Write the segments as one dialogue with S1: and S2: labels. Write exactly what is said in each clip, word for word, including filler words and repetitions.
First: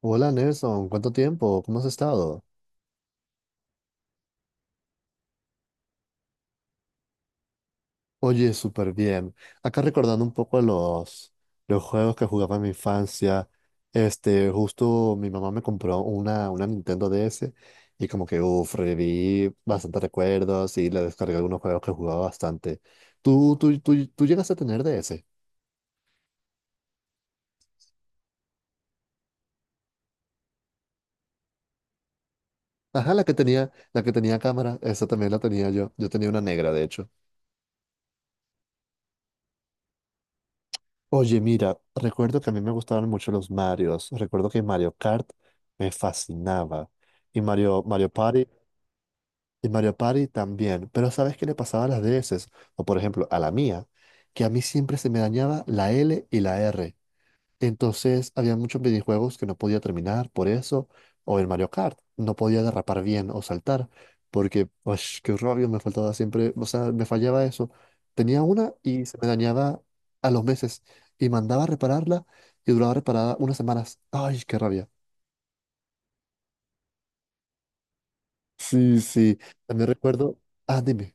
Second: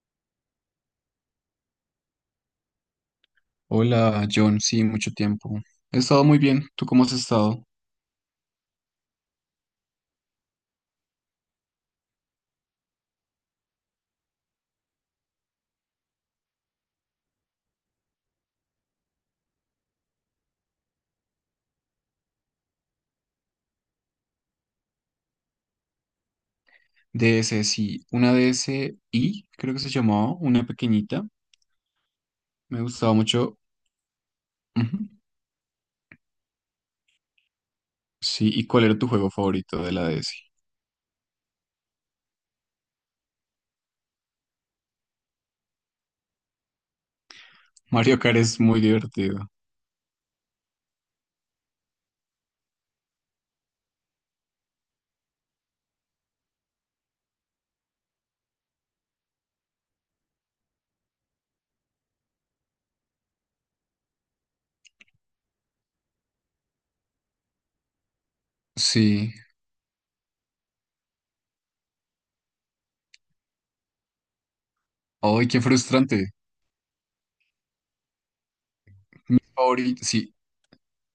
S1: Hola Nelson, ¿cuánto tiempo? ¿Cómo has estado?
S2: Hola, John. Sí, mucho tiempo. He estado muy bien. ¿Tú cómo has estado?
S1: Oye, súper bien. Acá recordando un poco los, los juegos que jugaba en mi infancia. Este, justo mi mamá me compró una, una Nintendo D S y como que, uff, reviví bastantes recuerdos y le descargué algunos juegos que jugaba bastante. ¿Tú, tú, tú, tú llegaste a tener D S?
S2: D S, sí. Una DSi, creo que se llamaba, una pequeñita. Me
S1: Ajá,
S2: gustaba
S1: la que
S2: mucho.
S1: tenía, la que tenía cámara,
S2: Ujú.
S1: esa también la tenía yo. Yo tenía una negra, de hecho.
S2: Sí, ¿y cuál era tu juego favorito de la D S?
S1: Oye, mira, recuerdo que a mí me gustaban mucho los Marios. Recuerdo que Mario Kart me fascinaba. Y Mario, Mario
S2: Mario Kart
S1: Party,
S2: es muy divertido.
S1: y Mario Party también. Pero ¿sabes qué le pasaba a las D S? O por ejemplo, a la mía, que a mí siempre se me dañaba la L y la R. Entonces había muchos videojuegos que no podía terminar por eso, o el Mario Kart, no podía derrapar bien o saltar, porque, ush, qué rollo, me faltaba siempre, o sea, me fallaba eso. Tenía una y se me
S2: Sí.
S1: dañaba a los meses, y mandaba a repararla y duraba reparada unas semanas. Ay, qué rabia.
S2: Ay, qué frustrante.
S1: Sí, sí, también
S2: Favorito, sí.
S1: recuerdo, ah, dime.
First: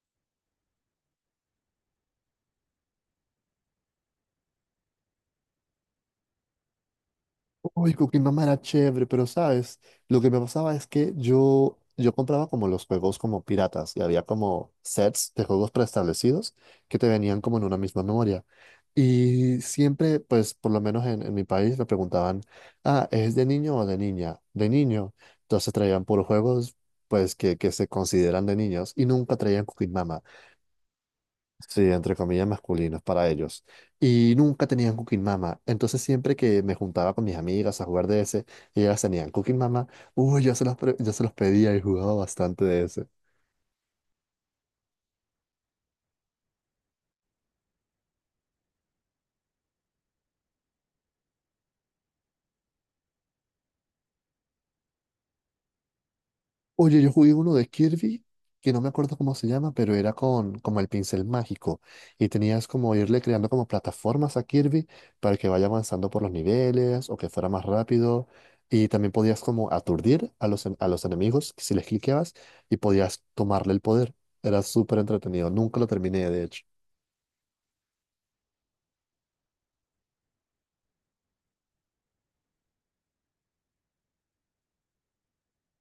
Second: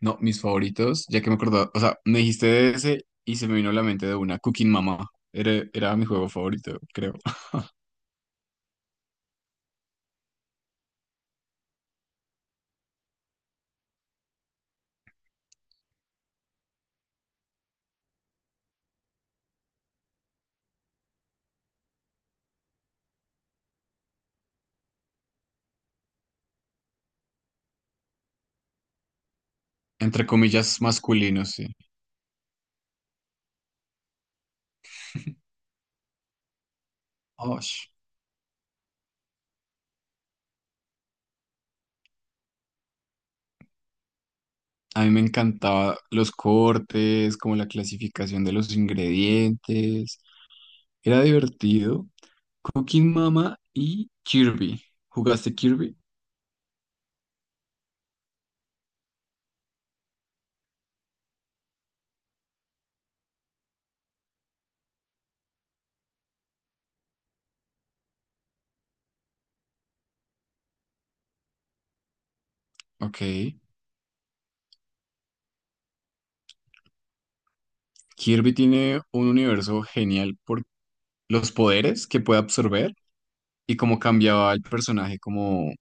S2: No, mis favoritos, ya que me acordaba. O sea, me dijiste D S y se me vino a la mente de una, Cooking Mama. Era, era mi juego favorito, creo.
S1: Uy, Cookie Mama era chévere, pero sabes, lo que me pasaba es que yo, yo compraba como los juegos como piratas y había como sets de juegos preestablecidos que te venían como en una misma memoria. Y siempre, pues por lo menos en, en mi país me preguntaban, ah, ¿es de niño o de niña? De niño. Entonces traían puros juegos pues que, que se consideran de niños y nunca traían Cooking.
S2: Entre comillas, masculino, sí.
S1: Sí, entre comillas masculinos para ellos. Y nunca tenían Cooking Mama. Entonces siempre que me juntaba con mis amigas a
S2: Osh.
S1: jugar D S y ellas tenían Cooking Mama, uy, yo se los, pre- yo se los pedía y jugaba bastante D S.
S2: A mí me encantaba los cortes, como la clasificación de los ingredientes. Era divertido. Cooking Mama y Kirby. ¿Jugaste Kirby?
S1: Oye, yo jugué uno de Kirby, que no me acuerdo cómo se llama, pero era con como el pincel mágico. Y tenías como irle creando como, plataformas a Kirby para que vaya avanzando por los niveles o que fuera más rápido. Y también podías como aturdir a los, en- a los enemigos si les cliqueabas y
S2: Ok.
S1: podías tomarle el poder. Era súper entretenido. Nunca lo terminé, de hecho.
S2: Kirby tiene un universo genial por los poderes que puede absorber y cómo cambiaba el personaje, como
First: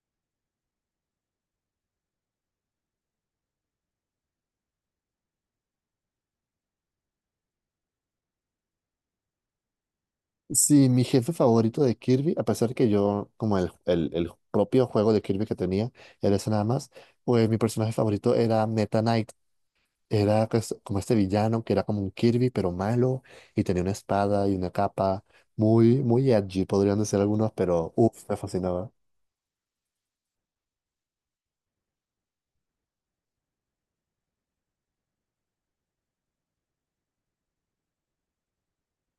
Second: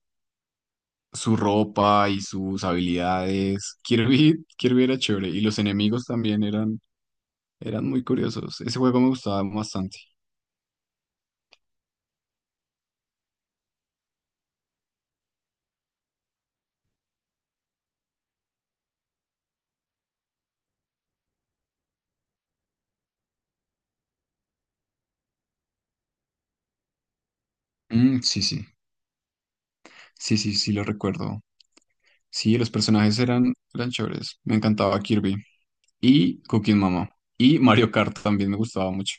S2: su ropa y sus habilidades. Kirby, Kirby era chévere y los enemigos también eran, eran muy curiosos. Ese juego me gustaba bastante.
S1: Sí, mi jefe favorito de Kirby, a pesar que yo, como el, el, el propio juego de Kirby que tenía, era ese nada más, pues mi personaje favorito era Meta Knight. Era pues, como este villano que era como un Kirby, pero malo, y tenía una espada y una capa muy, muy edgy, podrían decir algunos, pero
S2: Mm,
S1: uff, me
S2: sí, sí.
S1: fascinaba.
S2: Sí, sí, sí, lo recuerdo. Sí, los personajes eran, eran chéveres. Me encantaba Kirby y Cooking Mama. Y Mario Kart también me gustaba mucho.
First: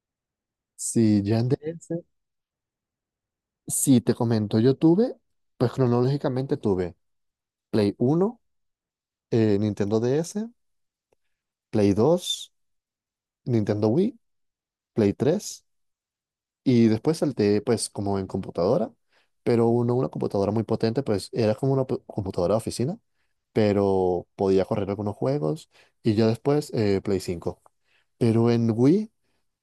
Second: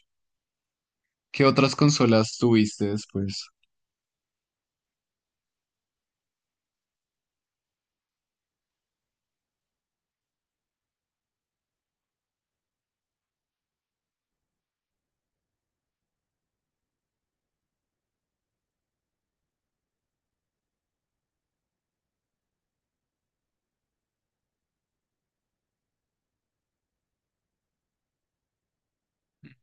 S1: Sí, ya
S2: ¿Qué
S1: en
S2: otras
S1: D S,
S2: consolas tuviste después?
S1: sí, te comento, yo tuve, pues cronológicamente tuve Play uno, eh, Nintendo D S, Play dos, Nintendo Wii, Play tres. Y después salté, pues, como en computadora, pero uno, una computadora muy potente, pues, era como una po- computadora de oficina, pero podía correr algunos juegos. Y ya después, eh, Play cinco. Pero en Wii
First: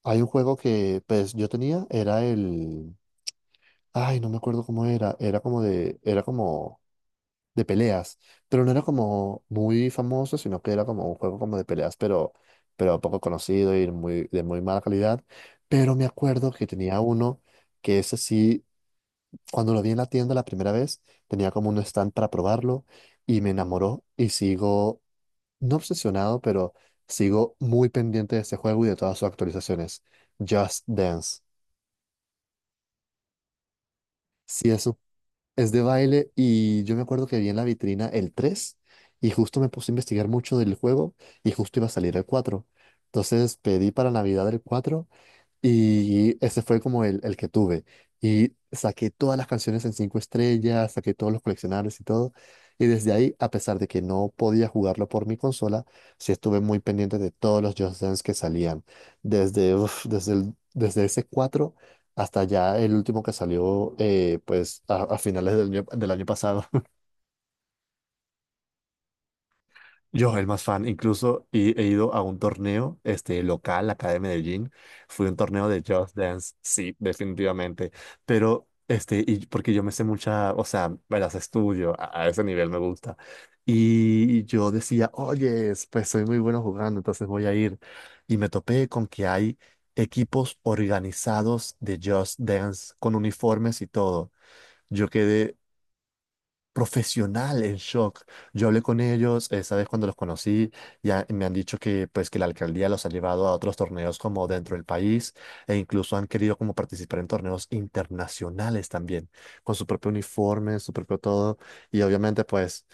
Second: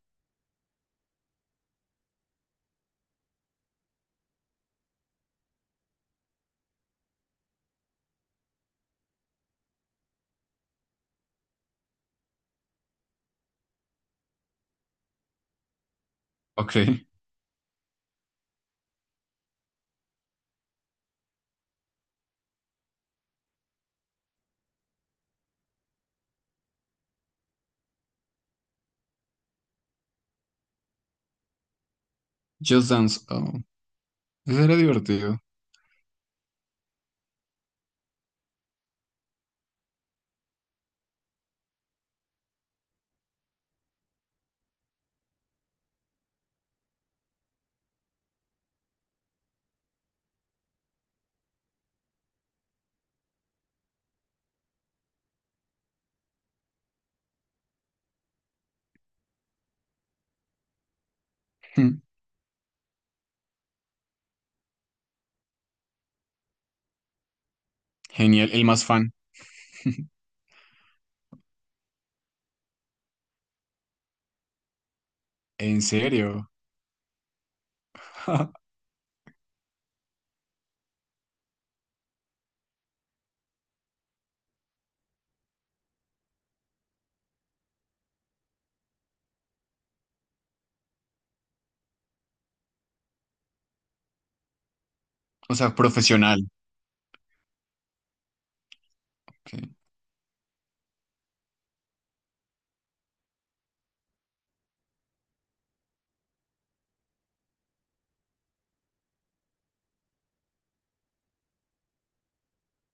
S1: hay un juego que, pues, yo tenía, era el... Ay, no me acuerdo cómo era, era como de... Era como de peleas, pero no era como muy famoso, sino que era como un juego como de peleas, pero, pero poco conocido y muy, de muy mala calidad. Pero me acuerdo que
S2: Ok,
S1: tenía uno que ese sí, cuando lo vi en la tienda la primera vez, tenía como un stand para probarlo y me enamoró y sigo, no obsesionado, pero sigo muy pendiente de este juego y de todas sus actualizaciones. Just Dance.
S2: Just Dance. Oh, ese
S1: Sí
S2: era
S1: es
S2: divertido.
S1: Es de baile y yo me acuerdo que vi en la vitrina el tres y justo me puse a investigar mucho del juego y justo iba a salir el cuatro. Entonces pedí para Navidad el cuatro y ese fue como el, el que tuve. Y saqué todas las canciones en cinco estrellas, saqué todos los coleccionables y todo. Y desde ahí, a pesar de que no podía jugarlo por mi consola, sí estuve muy pendiente de todos los Just Dance que salían. Desde, uf, desde, el- desde ese cuatro
S2: Hmm,
S1: hasta ya el último que salió, eh, pues a, a finales del año, del año pasado.
S2: genial, el más fan.
S1: Yo, el más fan, incluso he, he ido a un torneo este, local acá de Medellín. Fui a un torneo
S2: ¿En
S1: de Just
S2: serio?
S1: Dance, sí, definitivamente. Pero, este, y porque yo me sé mucha, o sea, me las estudio, a, a ese nivel me gusta. Y yo decía, oye, pues soy muy bueno jugando, entonces voy a ir. Y me topé con que hay equipos organizados de Just Dance con uniformes y todo. Yo
S2: O
S1: quedé
S2: sea, profesional.
S1: profesional, el shock. Yo hablé con ellos, eh,
S2: Ok.
S1: sabes, cuando los conocí, ya me han dicho que pues que la alcaldía los ha llevado a otros torneos como dentro del país e incluso han querido como participar en torneos internacionales también, con su propio uniforme, su propio todo y obviamente pues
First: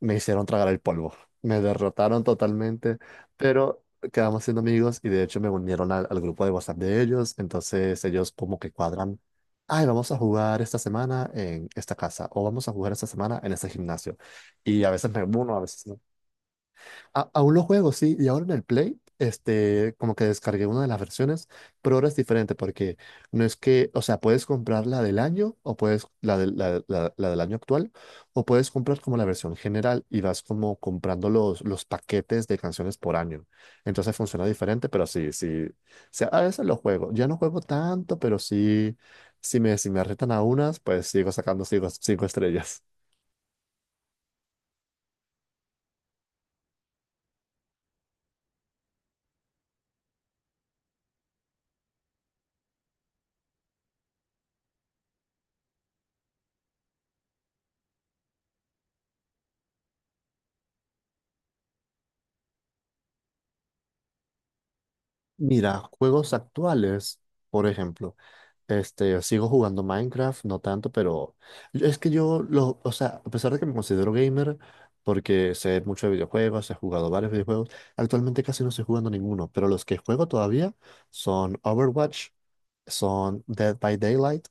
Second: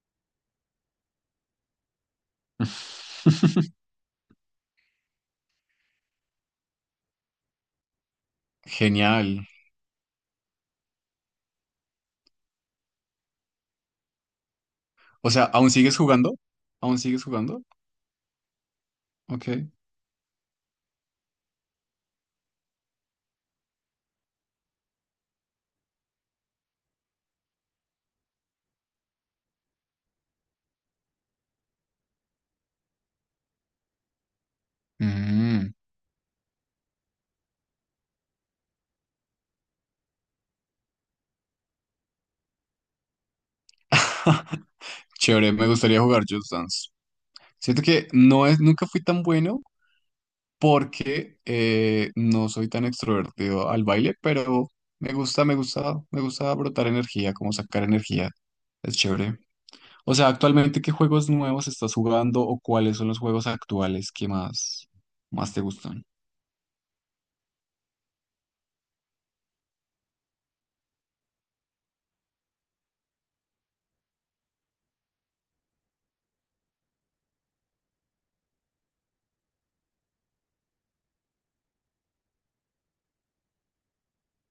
S1: me hicieron tragar el polvo. Me derrotaron totalmente, pero quedamos siendo amigos y de hecho me unieron al, al grupo de WhatsApp de ellos. Entonces ellos como que cuadran,
S2: Genial.
S1: ay, vamos a jugar esta semana en esta casa o vamos a jugar esta semana en este gimnasio. Y a veces me
S2: O sea,
S1: uno, a
S2: ¿aún
S1: veces
S2: sigues
S1: no.
S2: jugando? ¿Aún sigues
S1: A- aún lo
S2: jugando?
S1: juego, sí, y ahora en el Play,
S2: Ok.
S1: este, como que descargué una de las versiones, pero ahora es diferente porque no es que, o sea, puedes comprar la del año o puedes, la, del- la, la- la del año actual, o puedes comprar como la versión general y vas como comprando los, los, paquetes de canciones por año. Entonces funciona diferente, pero sí, sí, o
S2: Mm.
S1: sea, a veces lo juego. Ya no juego tanto, pero sí, si me, si me retan a unas, pues sigo sacando cinco, cinco estrellas.
S2: Chévere, me gustaría jugar Just Dance. Siento que no es, nunca fui tan bueno, porque eh, no soy tan extrovertido al baile, pero me gusta, me gusta, me gusta brotar energía, como sacar energía. Es chévere. O sea, actualmente, ¿qué juegos nuevos estás jugando o cuáles son los juegos actuales que más, más te
S1: Mira,
S2: gustan?
S1: juegos actuales, por ejemplo. Este, yo sigo jugando Minecraft, no tanto, pero yo- es que yo, lo, o sea, a pesar de que me considero gamer, porque sé mucho de videojuegos, he jugado varios videojuegos, actualmente casi no estoy jugando ninguno, pero los que juego todavía son Overwatch, son Dead by Daylight,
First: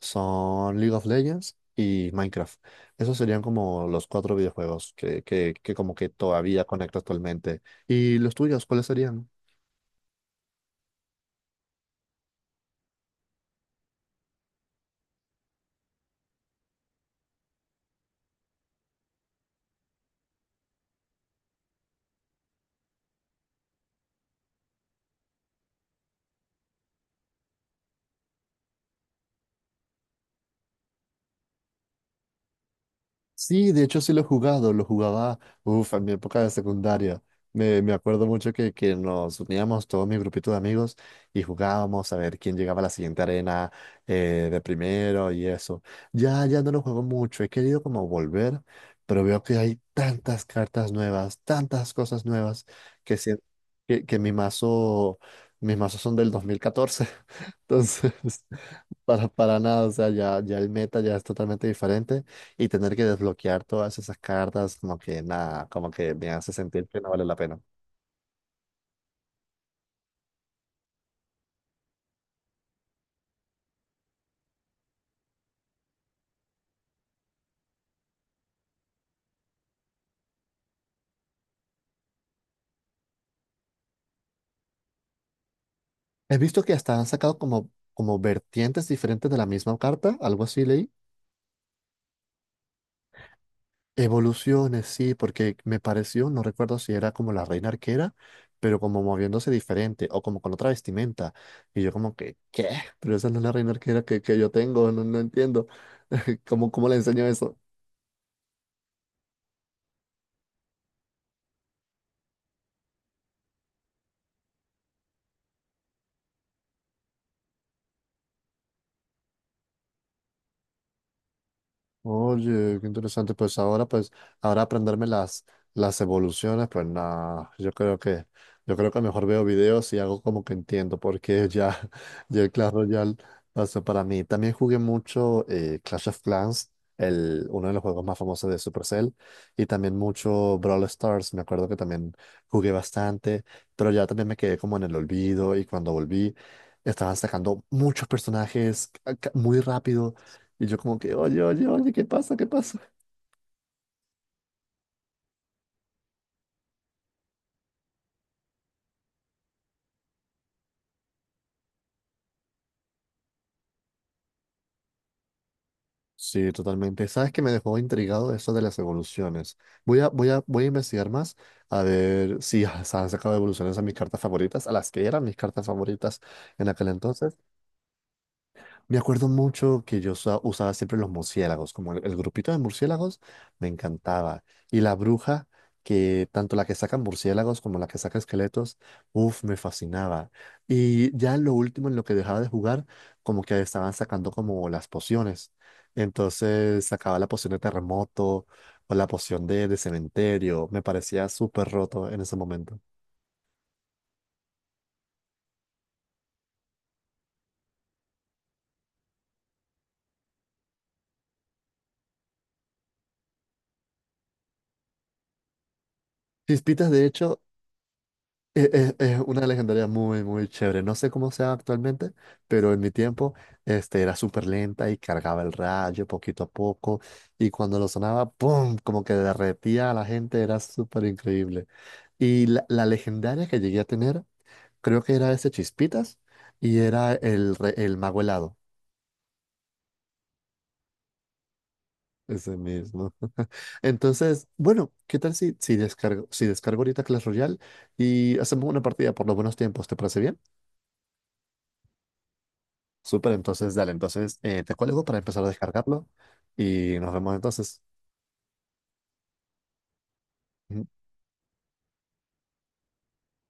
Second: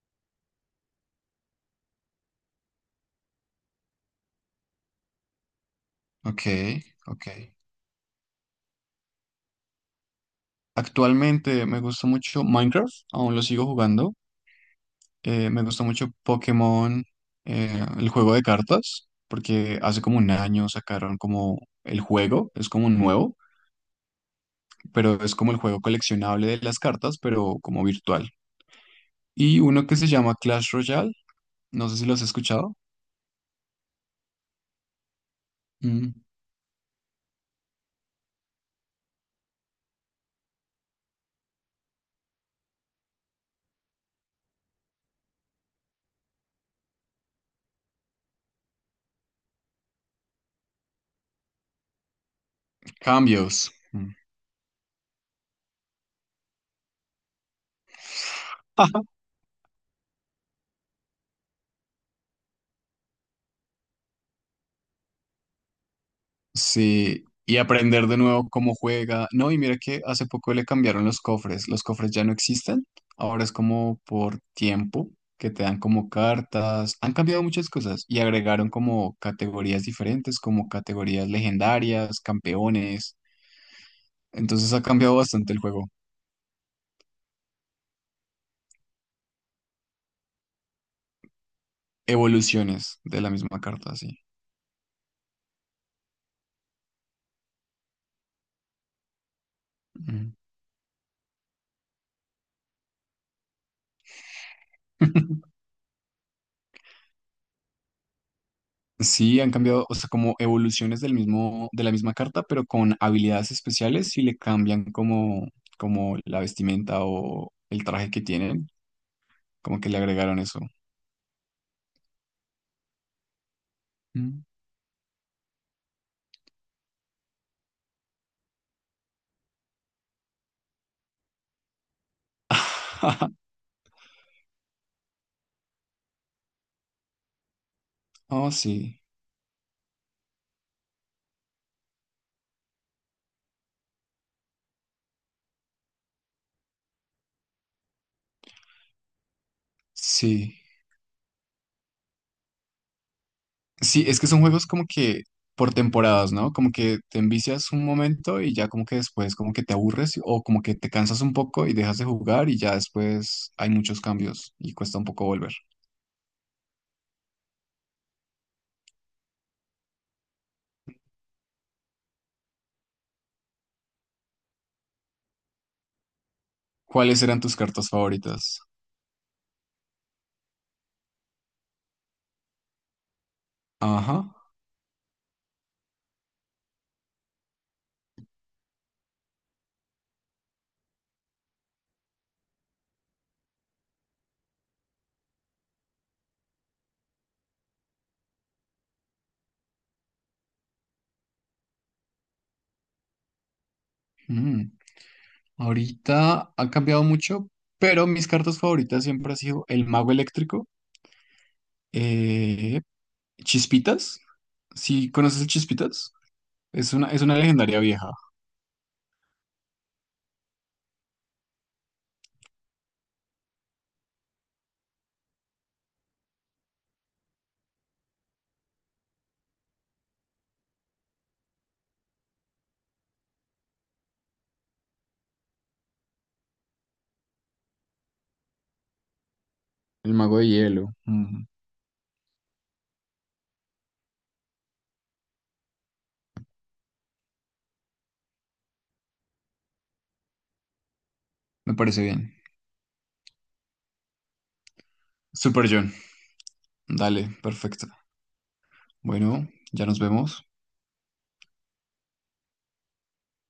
S1: son League of Legends y Minecraft. Esos serían como los cuatro videojuegos que, que, que como que
S2: Ok,
S1: todavía conecto
S2: ok.
S1: actualmente. ¿Y los tuyos, cuáles serían?
S2: Actualmente me gusta mucho Minecraft, aún lo sigo jugando. Eh, me gusta mucho Pokémon, eh, el juego de cartas, porque hace como un año sacaron como el juego, es como nuevo. Pero es como el juego coleccionable de las cartas, pero como virtual. Y uno que se llama Clash Royale, no sé si lo has escuchado.
S1: Sí, de hecho sí lo he jugado, lo jugaba, uff, en mi
S2: Mm,
S1: época de secundaria. Me, me acuerdo mucho que, que nos uníamos todo mi grupito de amigos y jugábamos a ver quién llegaba a la siguiente arena, eh, de primero y eso. Ya, ya no lo juego mucho, he querido como volver, pero veo que hay tantas cartas nuevas, tantas cosas nuevas, que, si
S2: cambios.
S1: que,
S2: Mm.
S1: que mi mazo, mis mazos son del dos mil catorce. Entonces, para, para nada, o sea, ya, ya el meta ya es totalmente diferente y tener que desbloquear todas esas cartas, como que nada, como que me hace sentir que no vale
S2: Sí,
S1: la
S2: y
S1: pena.
S2: aprender de nuevo cómo juega. No, y mira que hace poco le cambiaron los cofres. Los cofres ya no existen. Ahora es como por tiempo que te dan como cartas. Han cambiado muchas cosas y agregaron como categorías diferentes, como categorías legendarias, campeones. Entonces ha cambiado bastante el juego.
S1: He visto que hasta han sacado como, como vertientes diferentes de la misma carta, algo así leí.
S2: Evoluciones de la misma carta, sí.
S1: Evoluciones, sí, porque me pareció, no recuerdo si era como la reina arquera, pero como moviéndose diferente o
S2: Ujú.
S1: como con otra vestimenta. Y yo como que, ¿qué? Pero esa no es la reina arquera que, que yo tengo, no, no entiendo. ¿Cómo, cómo le enseño eso?
S2: Sí, han cambiado, o sea, como evoluciones del mismo, de la misma carta, pero con habilidades especiales y le cambian como, como la vestimenta o el traje que tienen, como que le agregaron eso.
S1: Oye, qué interesante. Pues ahora, pues,
S2: Mm.
S1: ahora aprenderme las, las evoluciones, pues nada, yo creo que, yo creo que mejor veo videos y hago como que entiendo, porque ya, ya el Clash Royale pasó para mí. También jugué mucho eh, Clash of Clans, el, uno de los juegos más famosos
S2: Oh,
S1: de
S2: sí,
S1: Supercell, y también mucho Brawl Stars, me acuerdo que también jugué bastante, pero ya también me quedé como en el olvido y cuando volví, estaban sacando muchos personajes ca- ca- muy rápido
S2: sí.
S1: y yo como que, oye, oye, oye, ¿qué pasa? ¿Qué pasa?
S2: Sí, es que son juegos como que por temporadas, ¿no? Como que te envicias un momento y ya como que después como que te aburres o como que te cansas un poco y dejas de jugar y ya después hay muchos cambios y cuesta un poco volver.
S1: Sí, totalmente. ¿Sabes que me dejó intrigado eso de las evoluciones? Voy a, voy a, voy a investigar más a ver si se han sacado evoluciones a mis cartas favoritas, a las que eran mis cartas favoritas en aquel
S2: ¿Cuáles
S1: entonces.
S2: eran tus cartas favoritas?
S1: Me acuerdo mucho que yo usa- usaba siempre los murciélagos, como el, el grupito de murciélagos me
S2: Ajá.
S1: encantaba. Y la bruja, que tanto la que saca murciélagos como la que saca esqueletos, uff, me fascinaba. Y ya lo último en lo que dejaba de jugar, como que estaban sacando como las pociones. Entonces sacaba la poción de terremoto o la poción de, de cementerio. Me parecía súper roto en ese momento.
S2: Mm. Ahorita ha cambiado mucho, pero mis cartas favoritas siempre ha sido el mago eléctrico, eh, Chispitas. ¿Sí conoces el Chispitas?
S1: Chispitas,
S2: Es
S1: de
S2: una, es una
S1: hecho,
S2: legendaria vieja.
S1: Es, es- es una legendaria muy, muy chévere. No sé cómo sea actualmente, pero en mi tiempo, este, era súper lenta y cargaba el rayo poquito a poco. Y cuando lo sonaba, ¡pum! Como que derretía a la gente, era súper increíble. Y la, la legendaria que llegué a tener, creo que era ese Chispitas y era el, re- el Mago Helado.
S2: El mago de hielo. Mm,
S1: Ese mismo. Entonces, bueno, ¿qué tal si, si descargo, si descargo ahorita Clash Royale y hacemos una partida por los buenos tiempos? ¿Te parece bien?
S2: me parece bien.
S1: Súper, entonces dale, entonces eh, te cuelgo para empezar a
S2: Super John.
S1: descargarlo y nos vemos
S2: Dale,
S1: entonces.
S2: perfecto. Bueno, ya nos vemos.